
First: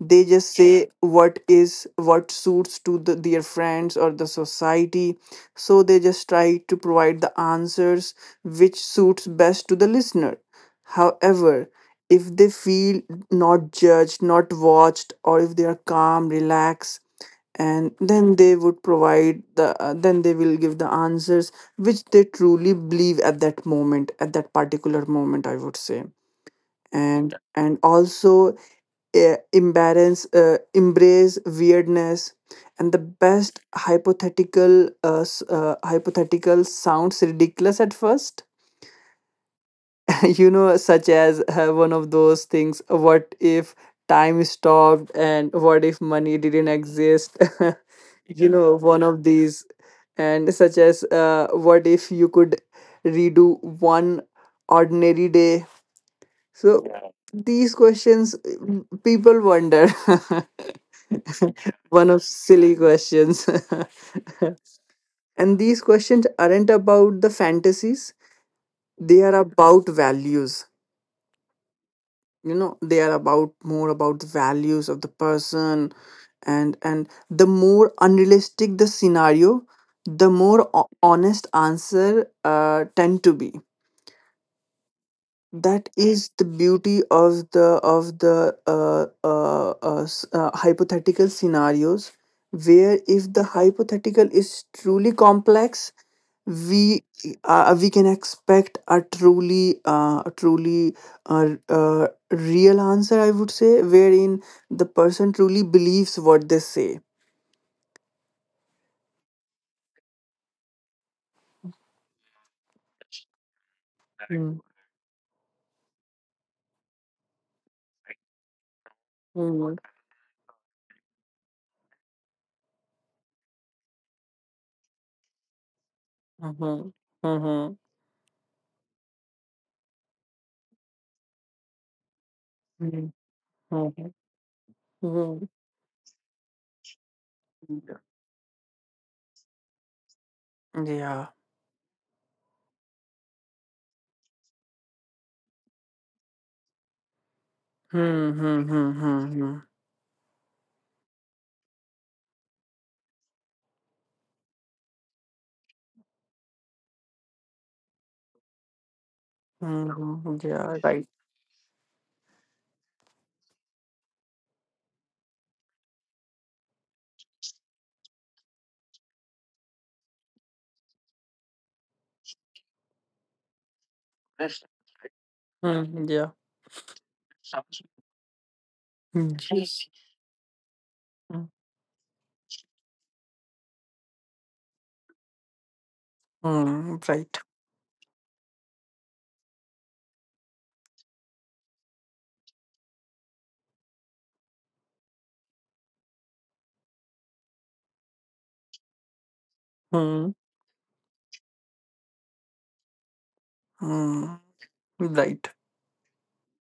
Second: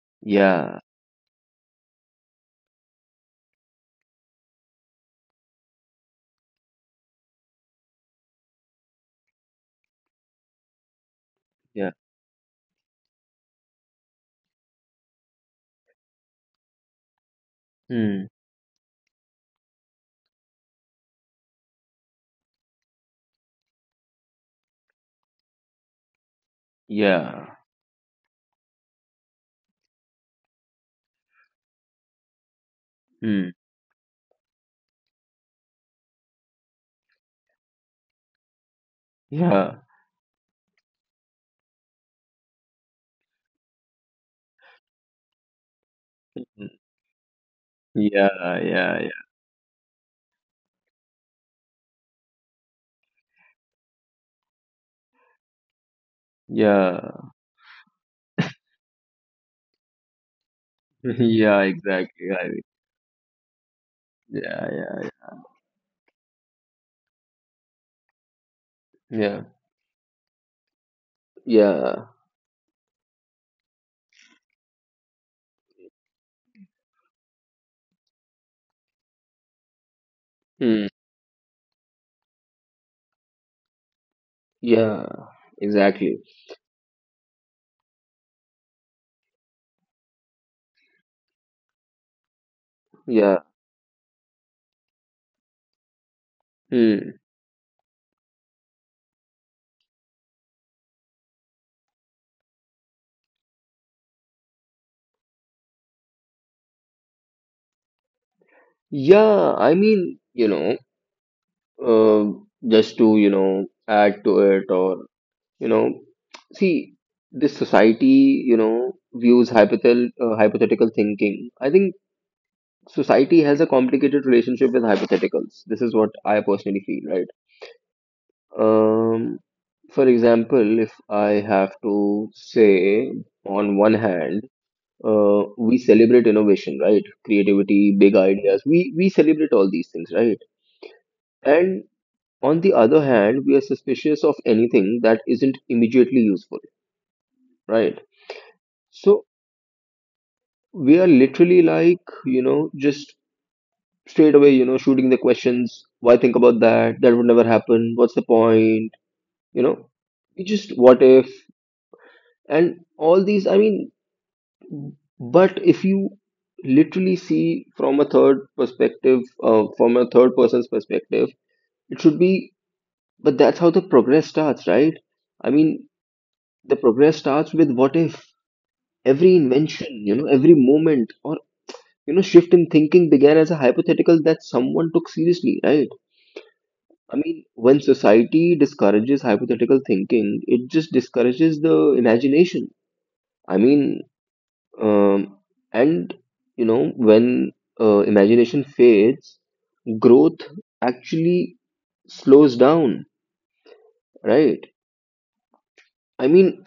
[SPEAKER 1] They just
[SPEAKER 2] Yeah.
[SPEAKER 1] say what is what suits to the, their friends or the society. So they just try to provide the answers which suits best to the listener. However,
[SPEAKER 2] Yeah.
[SPEAKER 1] if they feel not judged, not watched, or if they are calm, relaxed, and
[SPEAKER 2] Hmm.
[SPEAKER 1] then they would provide the uh, then they will give the answers which they truly believe at that moment, at that particular moment, I would say. and
[SPEAKER 2] Yeah.
[SPEAKER 1] and also, uh, embarrass uh, embrace weirdness. And the
[SPEAKER 2] Hmm.
[SPEAKER 1] best hypothetical, uh, s- uh, hypothetical, sounds ridiculous at first.
[SPEAKER 2] Yeah.
[SPEAKER 1] You know, such as uh, one of those things: what if time stopped, and what if money didn't
[SPEAKER 2] Mm.
[SPEAKER 1] exist? You yeah
[SPEAKER 2] Yeah.
[SPEAKER 1] know,
[SPEAKER 2] Yeah.
[SPEAKER 1] one of these. And such as, uh, what if you could redo one ordinary day? So
[SPEAKER 2] Yeah. Yeah.
[SPEAKER 1] these questions, mm, people wonder.
[SPEAKER 2] Yeah.
[SPEAKER 1] One of
[SPEAKER 2] Exactly. Right.
[SPEAKER 1] silly questions.
[SPEAKER 2] Yeah. Yeah.
[SPEAKER 1] And these questions aren't about the fantasies, they are
[SPEAKER 2] Yeah.
[SPEAKER 1] about values.
[SPEAKER 2] Yeah.
[SPEAKER 1] You know, they are about more about the values of the person. And and the more unrealistic the scenario, the more
[SPEAKER 2] Hmm.
[SPEAKER 1] ho- honest answer uh, tend to be.
[SPEAKER 2] Yeah.
[SPEAKER 1] That
[SPEAKER 2] Exactly.
[SPEAKER 1] is the beauty of the, of the uh, uh, uh, s- uh, hypothetical scenarios, where if
[SPEAKER 2] Yeah.
[SPEAKER 1] the hypothetical is truly complex, we
[SPEAKER 2] Hmm.
[SPEAKER 1] uh, we can expect a truly uh, a truly, uh, uh, real answer, I would say, wherein the person truly believes what they say.
[SPEAKER 2] Yeah. I mean, you know, uh, just to you know add to
[SPEAKER 1] Mm,
[SPEAKER 2] it, or you know, see, this society, you know, views
[SPEAKER 1] mm,
[SPEAKER 2] hypothetical uh, hypothetical thinking. I think society has a complicated relationship with hypotheticals. This is what I personally
[SPEAKER 1] mhm,
[SPEAKER 2] feel, right?
[SPEAKER 1] mhm,
[SPEAKER 2] Um, for example, if I have to
[SPEAKER 1] mm,
[SPEAKER 2] say, on
[SPEAKER 1] mhm,
[SPEAKER 2] one hand, uh,
[SPEAKER 1] mhm.
[SPEAKER 2] we celebrate innovation, right? Creativity, big ideas. We we celebrate all these things, right?
[SPEAKER 1] Yeah.
[SPEAKER 2] And on the other hand, we are suspicious of anything that isn't immediately useful, right?
[SPEAKER 1] Hmm, hmm, hmm, hmm,
[SPEAKER 2] So
[SPEAKER 1] hmm.
[SPEAKER 2] we are literally like, you know, just straight away, you know, shooting the questions. Why think about that? That would never happen. What's the point? You know,
[SPEAKER 1] Hmm,
[SPEAKER 2] you just
[SPEAKER 1] yeah,
[SPEAKER 2] what
[SPEAKER 1] right.
[SPEAKER 2] if, and all these. I mean, but if you literally see from a third perspective, uh, from a third person's perspective, it should be. But that's how the progress starts, right? I mean,
[SPEAKER 1] Hmm, yeah.
[SPEAKER 2] the progress starts with what if every
[SPEAKER 1] Hmm,
[SPEAKER 2] invention, you know, every moment or you know shift in thinking began as a hypothetical that someone took seriously, right?
[SPEAKER 1] hmm,
[SPEAKER 2] I
[SPEAKER 1] right.
[SPEAKER 2] mean, when society discourages hypothetical thinking, it just discourages the imagination. I mean, um, and you know, when uh, imagination fades,
[SPEAKER 1] Hmm,
[SPEAKER 2] growth actually slows down,
[SPEAKER 1] hmm,
[SPEAKER 2] right?
[SPEAKER 1] right.
[SPEAKER 2] I mean,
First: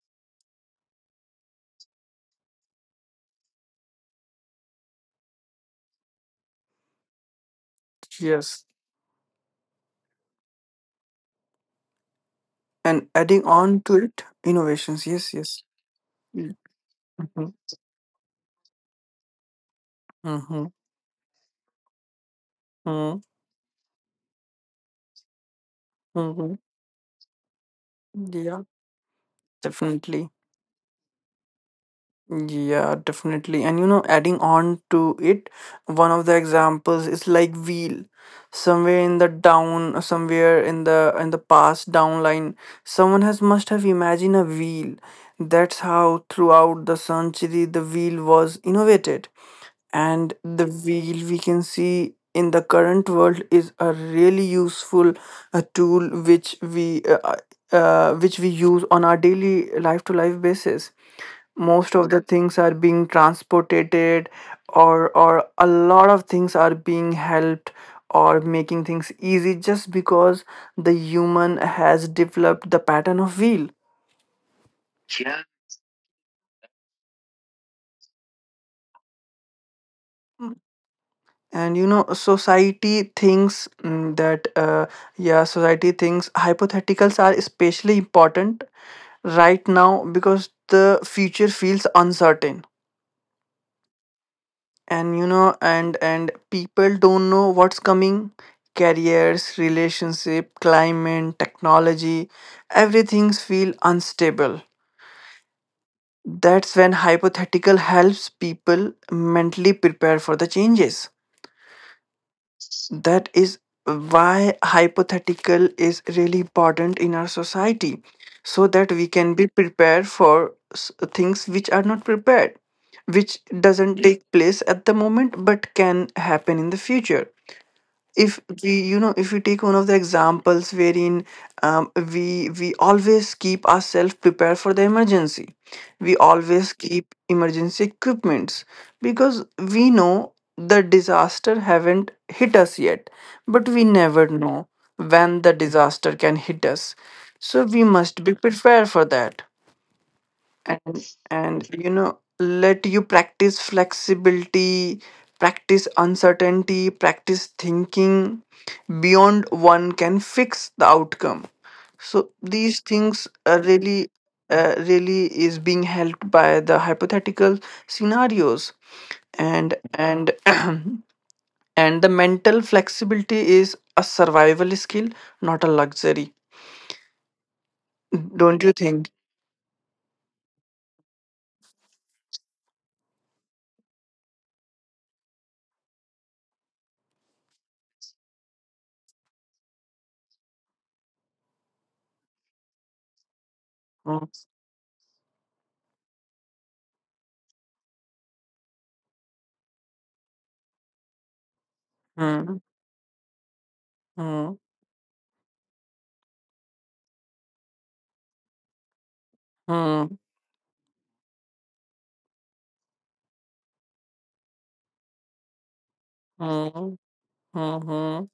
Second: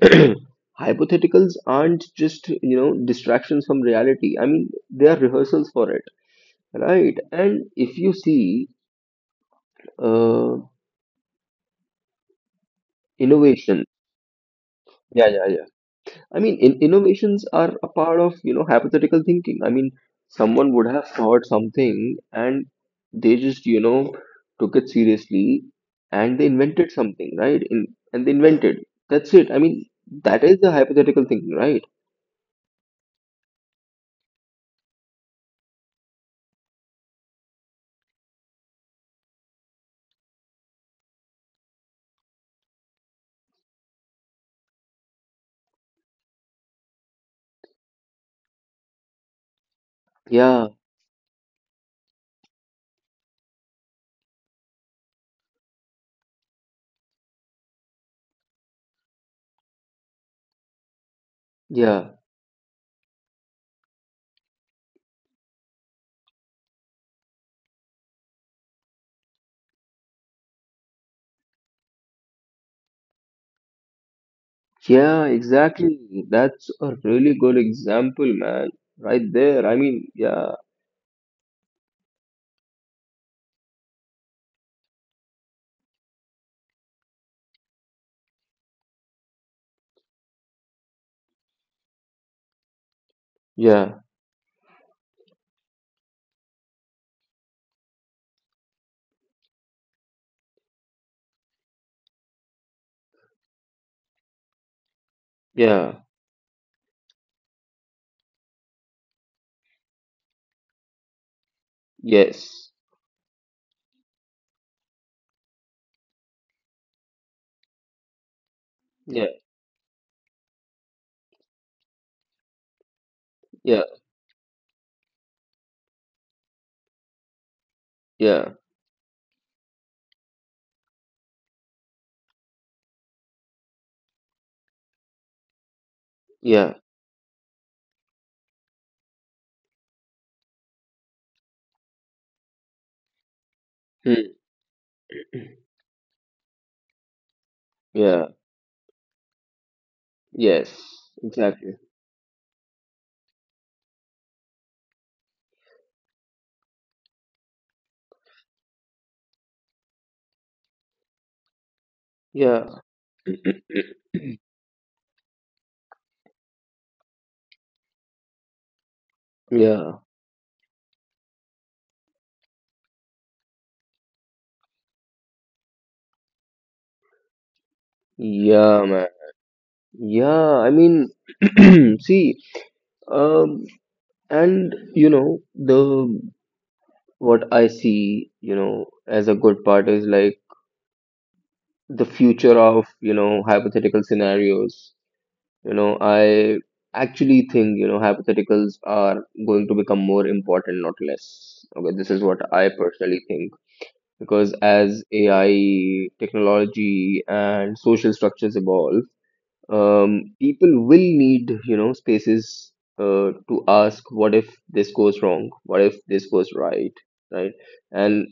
[SPEAKER 2] hypotheticals aren't just, you know, distractions from reality. I mean, they are rehearsals for it, right? And if you
[SPEAKER 1] Yes.
[SPEAKER 2] see uh,
[SPEAKER 1] And adding on
[SPEAKER 2] innovation,
[SPEAKER 1] to it, innovations.
[SPEAKER 2] yeah,
[SPEAKER 1] Yes,
[SPEAKER 2] yeah,
[SPEAKER 1] yes.
[SPEAKER 2] yeah. I mean, in, innovations
[SPEAKER 1] Mhm,
[SPEAKER 2] are a part of, you know, hypothetical thinking. I mean,
[SPEAKER 1] mhm,
[SPEAKER 2] someone would have thought something and
[SPEAKER 1] mhm,
[SPEAKER 2] they just, you know, took it seriously and they
[SPEAKER 1] mhm.
[SPEAKER 2] invented something, right? In, and they
[SPEAKER 1] Yeah,
[SPEAKER 2] invented. That's it. I mean,
[SPEAKER 1] definitely.
[SPEAKER 2] that is the hypothetical thinking, right?
[SPEAKER 1] Yeah, definitely. And you know, adding on to it, one of the examples is like wheel. Somewhere in the down, somewhere in the in the past downline, someone has must have imagined a wheel. That's how throughout the century the wheel was innovated. And the
[SPEAKER 2] Yeah,
[SPEAKER 1] wheel we can see in the current world is a really useful uh, tool which we uh, uh, uh, which we use on our daily life to life basis. Most of
[SPEAKER 2] yeah,
[SPEAKER 1] the things are being transported, or or a lot of things are being helped, or making things easy, just because the human has developed the pattern of wheel.
[SPEAKER 2] yeah, exactly. That's a really good example, man. Right there. I mean, yeah,
[SPEAKER 1] And you know, society thinks, mm, that, uh, yeah, society thinks hypotheticals are especially important right now because the future feels uncertain.
[SPEAKER 2] yeah,
[SPEAKER 1] And you know, and and people don't know what's coming. Careers, relationship, climate, technology, everything's feel unstable.
[SPEAKER 2] yeah,
[SPEAKER 1] That's when hypothetical helps people mentally prepare for the changes.
[SPEAKER 2] yes,
[SPEAKER 1] That is why hypothetical is really important in our society, so that we
[SPEAKER 2] yeah,
[SPEAKER 1] can be prepared for s- things which are not prepared, which
[SPEAKER 2] yeah,
[SPEAKER 1] doesn't, yeah, take place at the moment but can happen in the future. If
[SPEAKER 2] yeah,
[SPEAKER 1] we, you know, if we take one of the examples wherein, um, we we always keep ourselves prepared for the emergency, we always
[SPEAKER 2] yeah,
[SPEAKER 1] keep emergency equipments, because we know the disaster haven't hit us yet, but we never
[SPEAKER 2] hmm,
[SPEAKER 1] know when the disaster can hit us, so we must
[SPEAKER 2] yeah.
[SPEAKER 1] be prepared for that.
[SPEAKER 2] Yes,
[SPEAKER 1] And
[SPEAKER 2] exactly.
[SPEAKER 1] you know, let you practice flexibility, practice uncertainty, practice thinking beyond one can fix the outcome. So these
[SPEAKER 2] Yeah,
[SPEAKER 1] things are really, uh, really is being helped by the hypothetical scenarios. and
[SPEAKER 2] yeah,
[SPEAKER 1] and and the mental flexibility is a survival skill, not a luxury. Don't you
[SPEAKER 2] yeah, man.
[SPEAKER 1] think?
[SPEAKER 2] Yeah, I mean, see, um, and you know, the what I see, you know, as a good part is like the future of, you know, hypothetical
[SPEAKER 1] Hmm,
[SPEAKER 2] scenarios. You know, I actually think, you know, hypotheticals are going to become more important, not less. Okay, this is what
[SPEAKER 1] hmm,
[SPEAKER 2] I personally think. Because
[SPEAKER 1] hmm,
[SPEAKER 2] as A I technology and social structures evolve,
[SPEAKER 1] hmm,
[SPEAKER 2] um, people will need you know spaces uh, to ask what if this goes wrong, what if this goes right,
[SPEAKER 1] hmm,
[SPEAKER 2] right?
[SPEAKER 1] hmm, hmm.
[SPEAKER 2] And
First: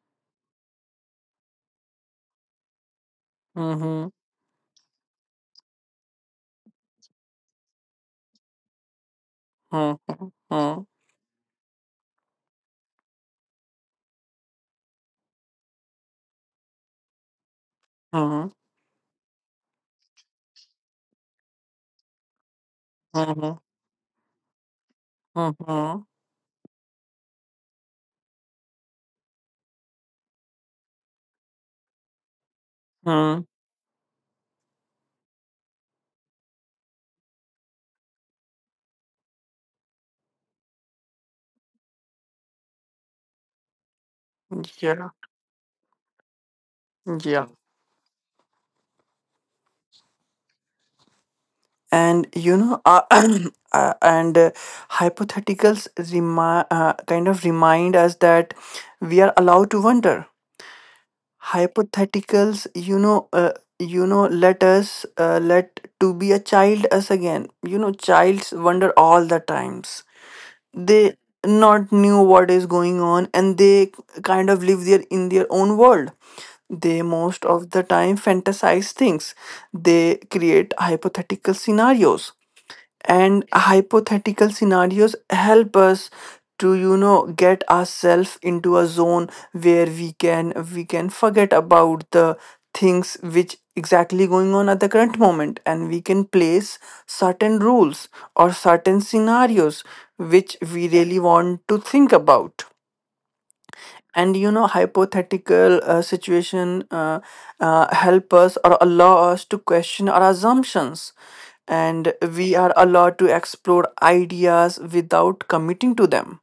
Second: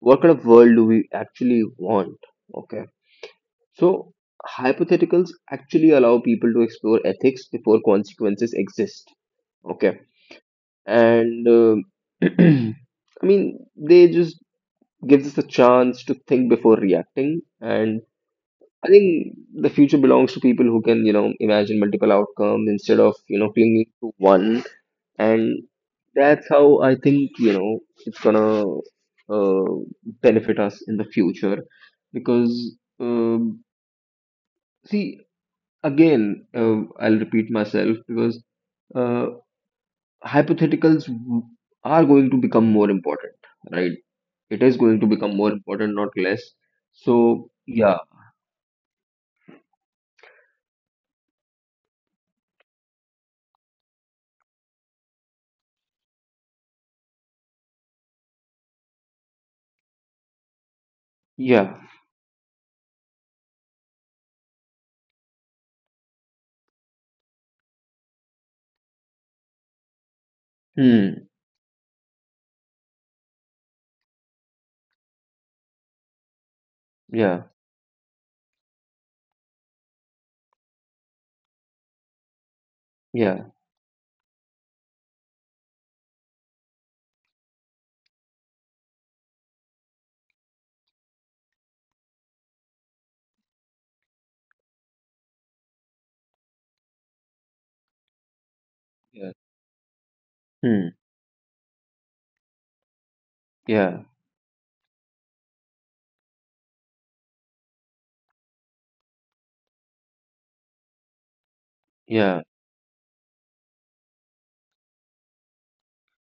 [SPEAKER 2] what kind of world do we actually want? Okay,
[SPEAKER 1] Mhm,
[SPEAKER 2] so hypotheticals actually allow people to explore ethics before consequences exist. Okay.
[SPEAKER 1] mhm, mhm,
[SPEAKER 2] And um i mean they just gives us a chance to think before reacting. And I think the future belongs to people who can, you know, imagine multiple outcomes instead of, you know,
[SPEAKER 1] mhm,
[SPEAKER 2] clinging to one. And
[SPEAKER 1] mhm,
[SPEAKER 2] that's how I think, you know, it's gonna uh, benefit us in the future. Because,
[SPEAKER 1] mhm.
[SPEAKER 2] um see, again, uh, I'll repeat myself because uh, hypotheticals are going to become more important, right? It is going to
[SPEAKER 1] Yeah,
[SPEAKER 2] become more important, not less.
[SPEAKER 1] yeah.
[SPEAKER 2] So, yeah,
[SPEAKER 1] And you know, uh, uh, and uh, hypotheticals remi- uh, kind of remind us that we are allowed to wonder.
[SPEAKER 2] yeah,
[SPEAKER 1] Hypotheticals, you know, uh, you know, let us uh, let to be a child us again. You know, childs wonder all the times. They
[SPEAKER 2] hmm,
[SPEAKER 1] not knew what is going on, and they kind of live there in their own world. They
[SPEAKER 2] yeah,
[SPEAKER 1] most of the time fantasize things. They create hypothetical scenarios.
[SPEAKER 2] yeah,
[SPEAKER 1] And hypothetical scenarios help us to, you know, get ourselves into a zone where we can we can forget about the things which exactly going on at the current moment, and we can place certain rules or certain
[SPEAKER 2] yeah.
[SPEAKER 1] scenarios which we
[SPEAKER 2] Hmm.
[SPEAKER 1] really want to think about.
[SPEAKER 2] Yeah,
[SPEAKER 1] And you know, hypothetical uh, situation uh, uh, help us or allow us to question our assumptions, and
[SPEAKER 2] yeah.
[SPEAKER 1] we are allowed to explore ideas without committing to them.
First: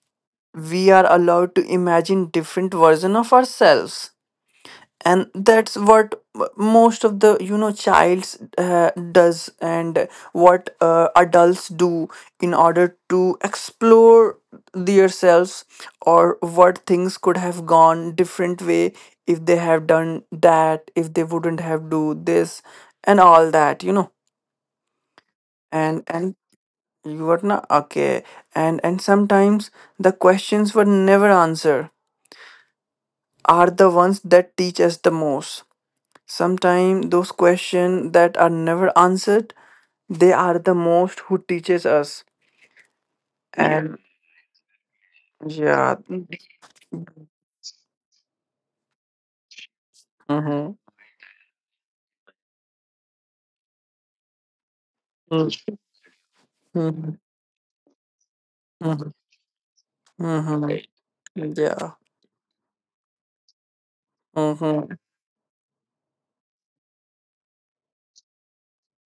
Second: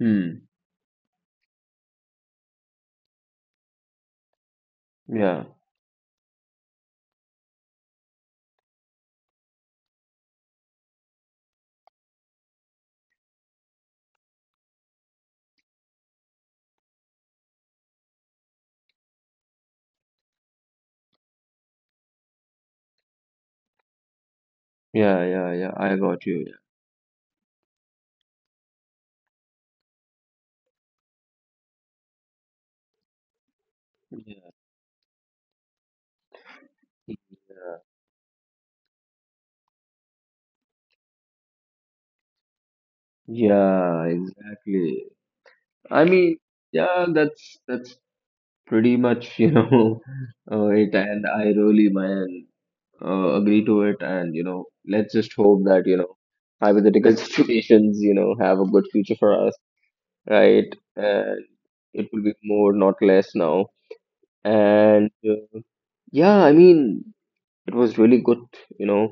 [SPEAKER 2] Hmm.
[SPEAKER 1] We are allowed to imagine different version of ourselves, and
[SPEAKER 2] Yeah,
[SPEAKER 1] that's what most of the, you know, childs uh, does, and what uh, adults do in order to explore themselves, or what things could have gone different way if they have done that, if they wouldn't have do this, and all that, you know.
[SPEAKER 2] yeah, yeah, yeah, I
[SPEAKER 1] and
[SPEAKER 2] got
[SPEAKER 1] and
[SPEAKER 2] you.
[SPEAKER 1] you are not okay. And and sometimes the questions were never answered are the ones
[SPEAKER 2] Yeah,
[SPEAKER 1] that teach us the most. Sometimes those
[SPEAKER 2] yeah,
[SPEAKER 1] questions that are never answered, they are the most who teaches us. And
[SPEAKER 2] yeah, exactly.
[SPEAKER 1] yeah.
[SPEAKER 2] I mean, yeah, that's that's pretty much, you know, uh,
[SPEAKER 1] Mm-hmm.
[SPEAKER 2] it. And I really, man, uh, agree to it. And you know, let's just hope that you know,
[SPEAKER 1] Mm-hmm.
[SPEAKER 2] hypothetical situations, you know, have a good
[SPEAKER 1] Mm-hmm.
[SPEAKER 2] future for us, right?
[SPEAKER 1] Mm-hmm.
[SPEAKER 2] And
[SPEAKER 1] Yeah.
[SPEAKER 2] it will be more, not less, now.
[SPEAKER 1] Mm-hmm.
[SPEAKER 2] And uh, yeah, I mean, it was really good, you know,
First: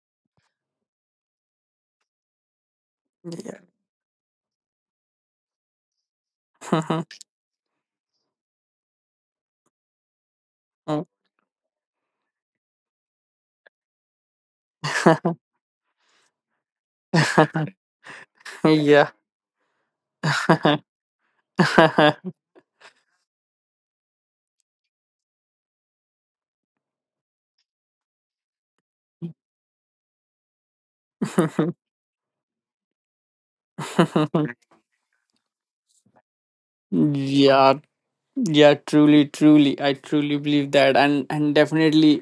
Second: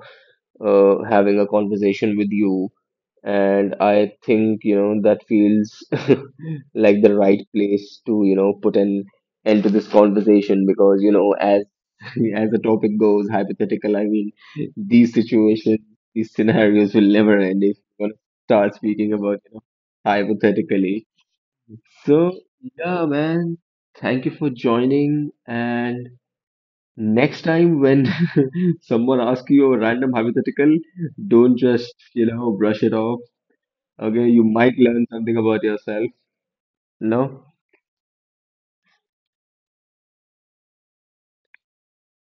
[SPEAKER 2] uh, having a conversation with you.
[SPEAKER 1] Yeah.
[SPEAKER 2] And I think, you know, that feels like
[SPEAKER 1] Mhm.
[SPEAKER 2] the right place to, you know, put an end to this conversation because,
[SPEAKER 1] Mm.
[SPEAKER 2] you know, as as the topic goes, hypothetical, I mean, these situations, these scenarios will never end if you're gonna start
[SPEAKER 1] Yeah.
[SPEAKER 2] speaking about, you know, hypothetically. So, yeah, man, thank you for joining. And next time when someone asks you a random hypothetical, don't just, you know, brush it off. Okay, you might learn something about yourself. No?
[SPEAKER 1] Yeah. Yeah, truly, truly. I truly believe that. And and definitely,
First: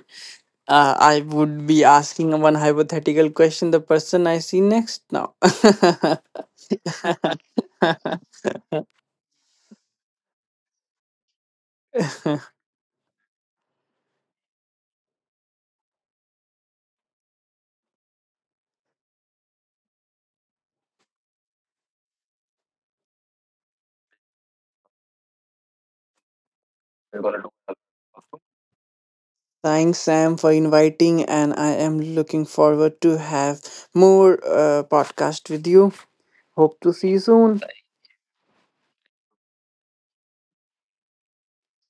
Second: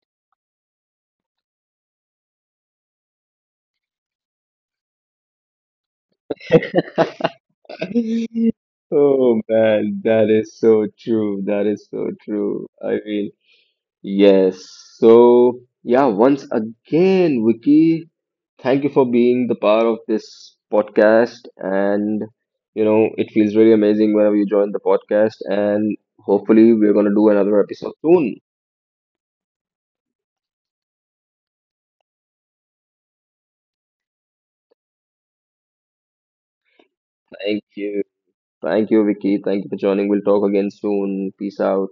[SPEAKER 1] uh, I would be asking one hypothetical question the person I see next now.
[SPEAKER 2] Oh man, that is so true. That is so true. I mean, yes. So, yeah, once again, Vicky, thank you for being the part of this podcast. And, you know, it feels really amazing whenever you join the podcast. And hopefully, we're going to do another episode soon.
[SPEAKER 1] Thanks, Sam, for inviting, and I am looking forward to have more uh, podcast with you. Hope to see you soon.
[SPEAKER 2] Thank you. Thank you, Vicky. Thank you for joining. We'll talk again soon. Peace out.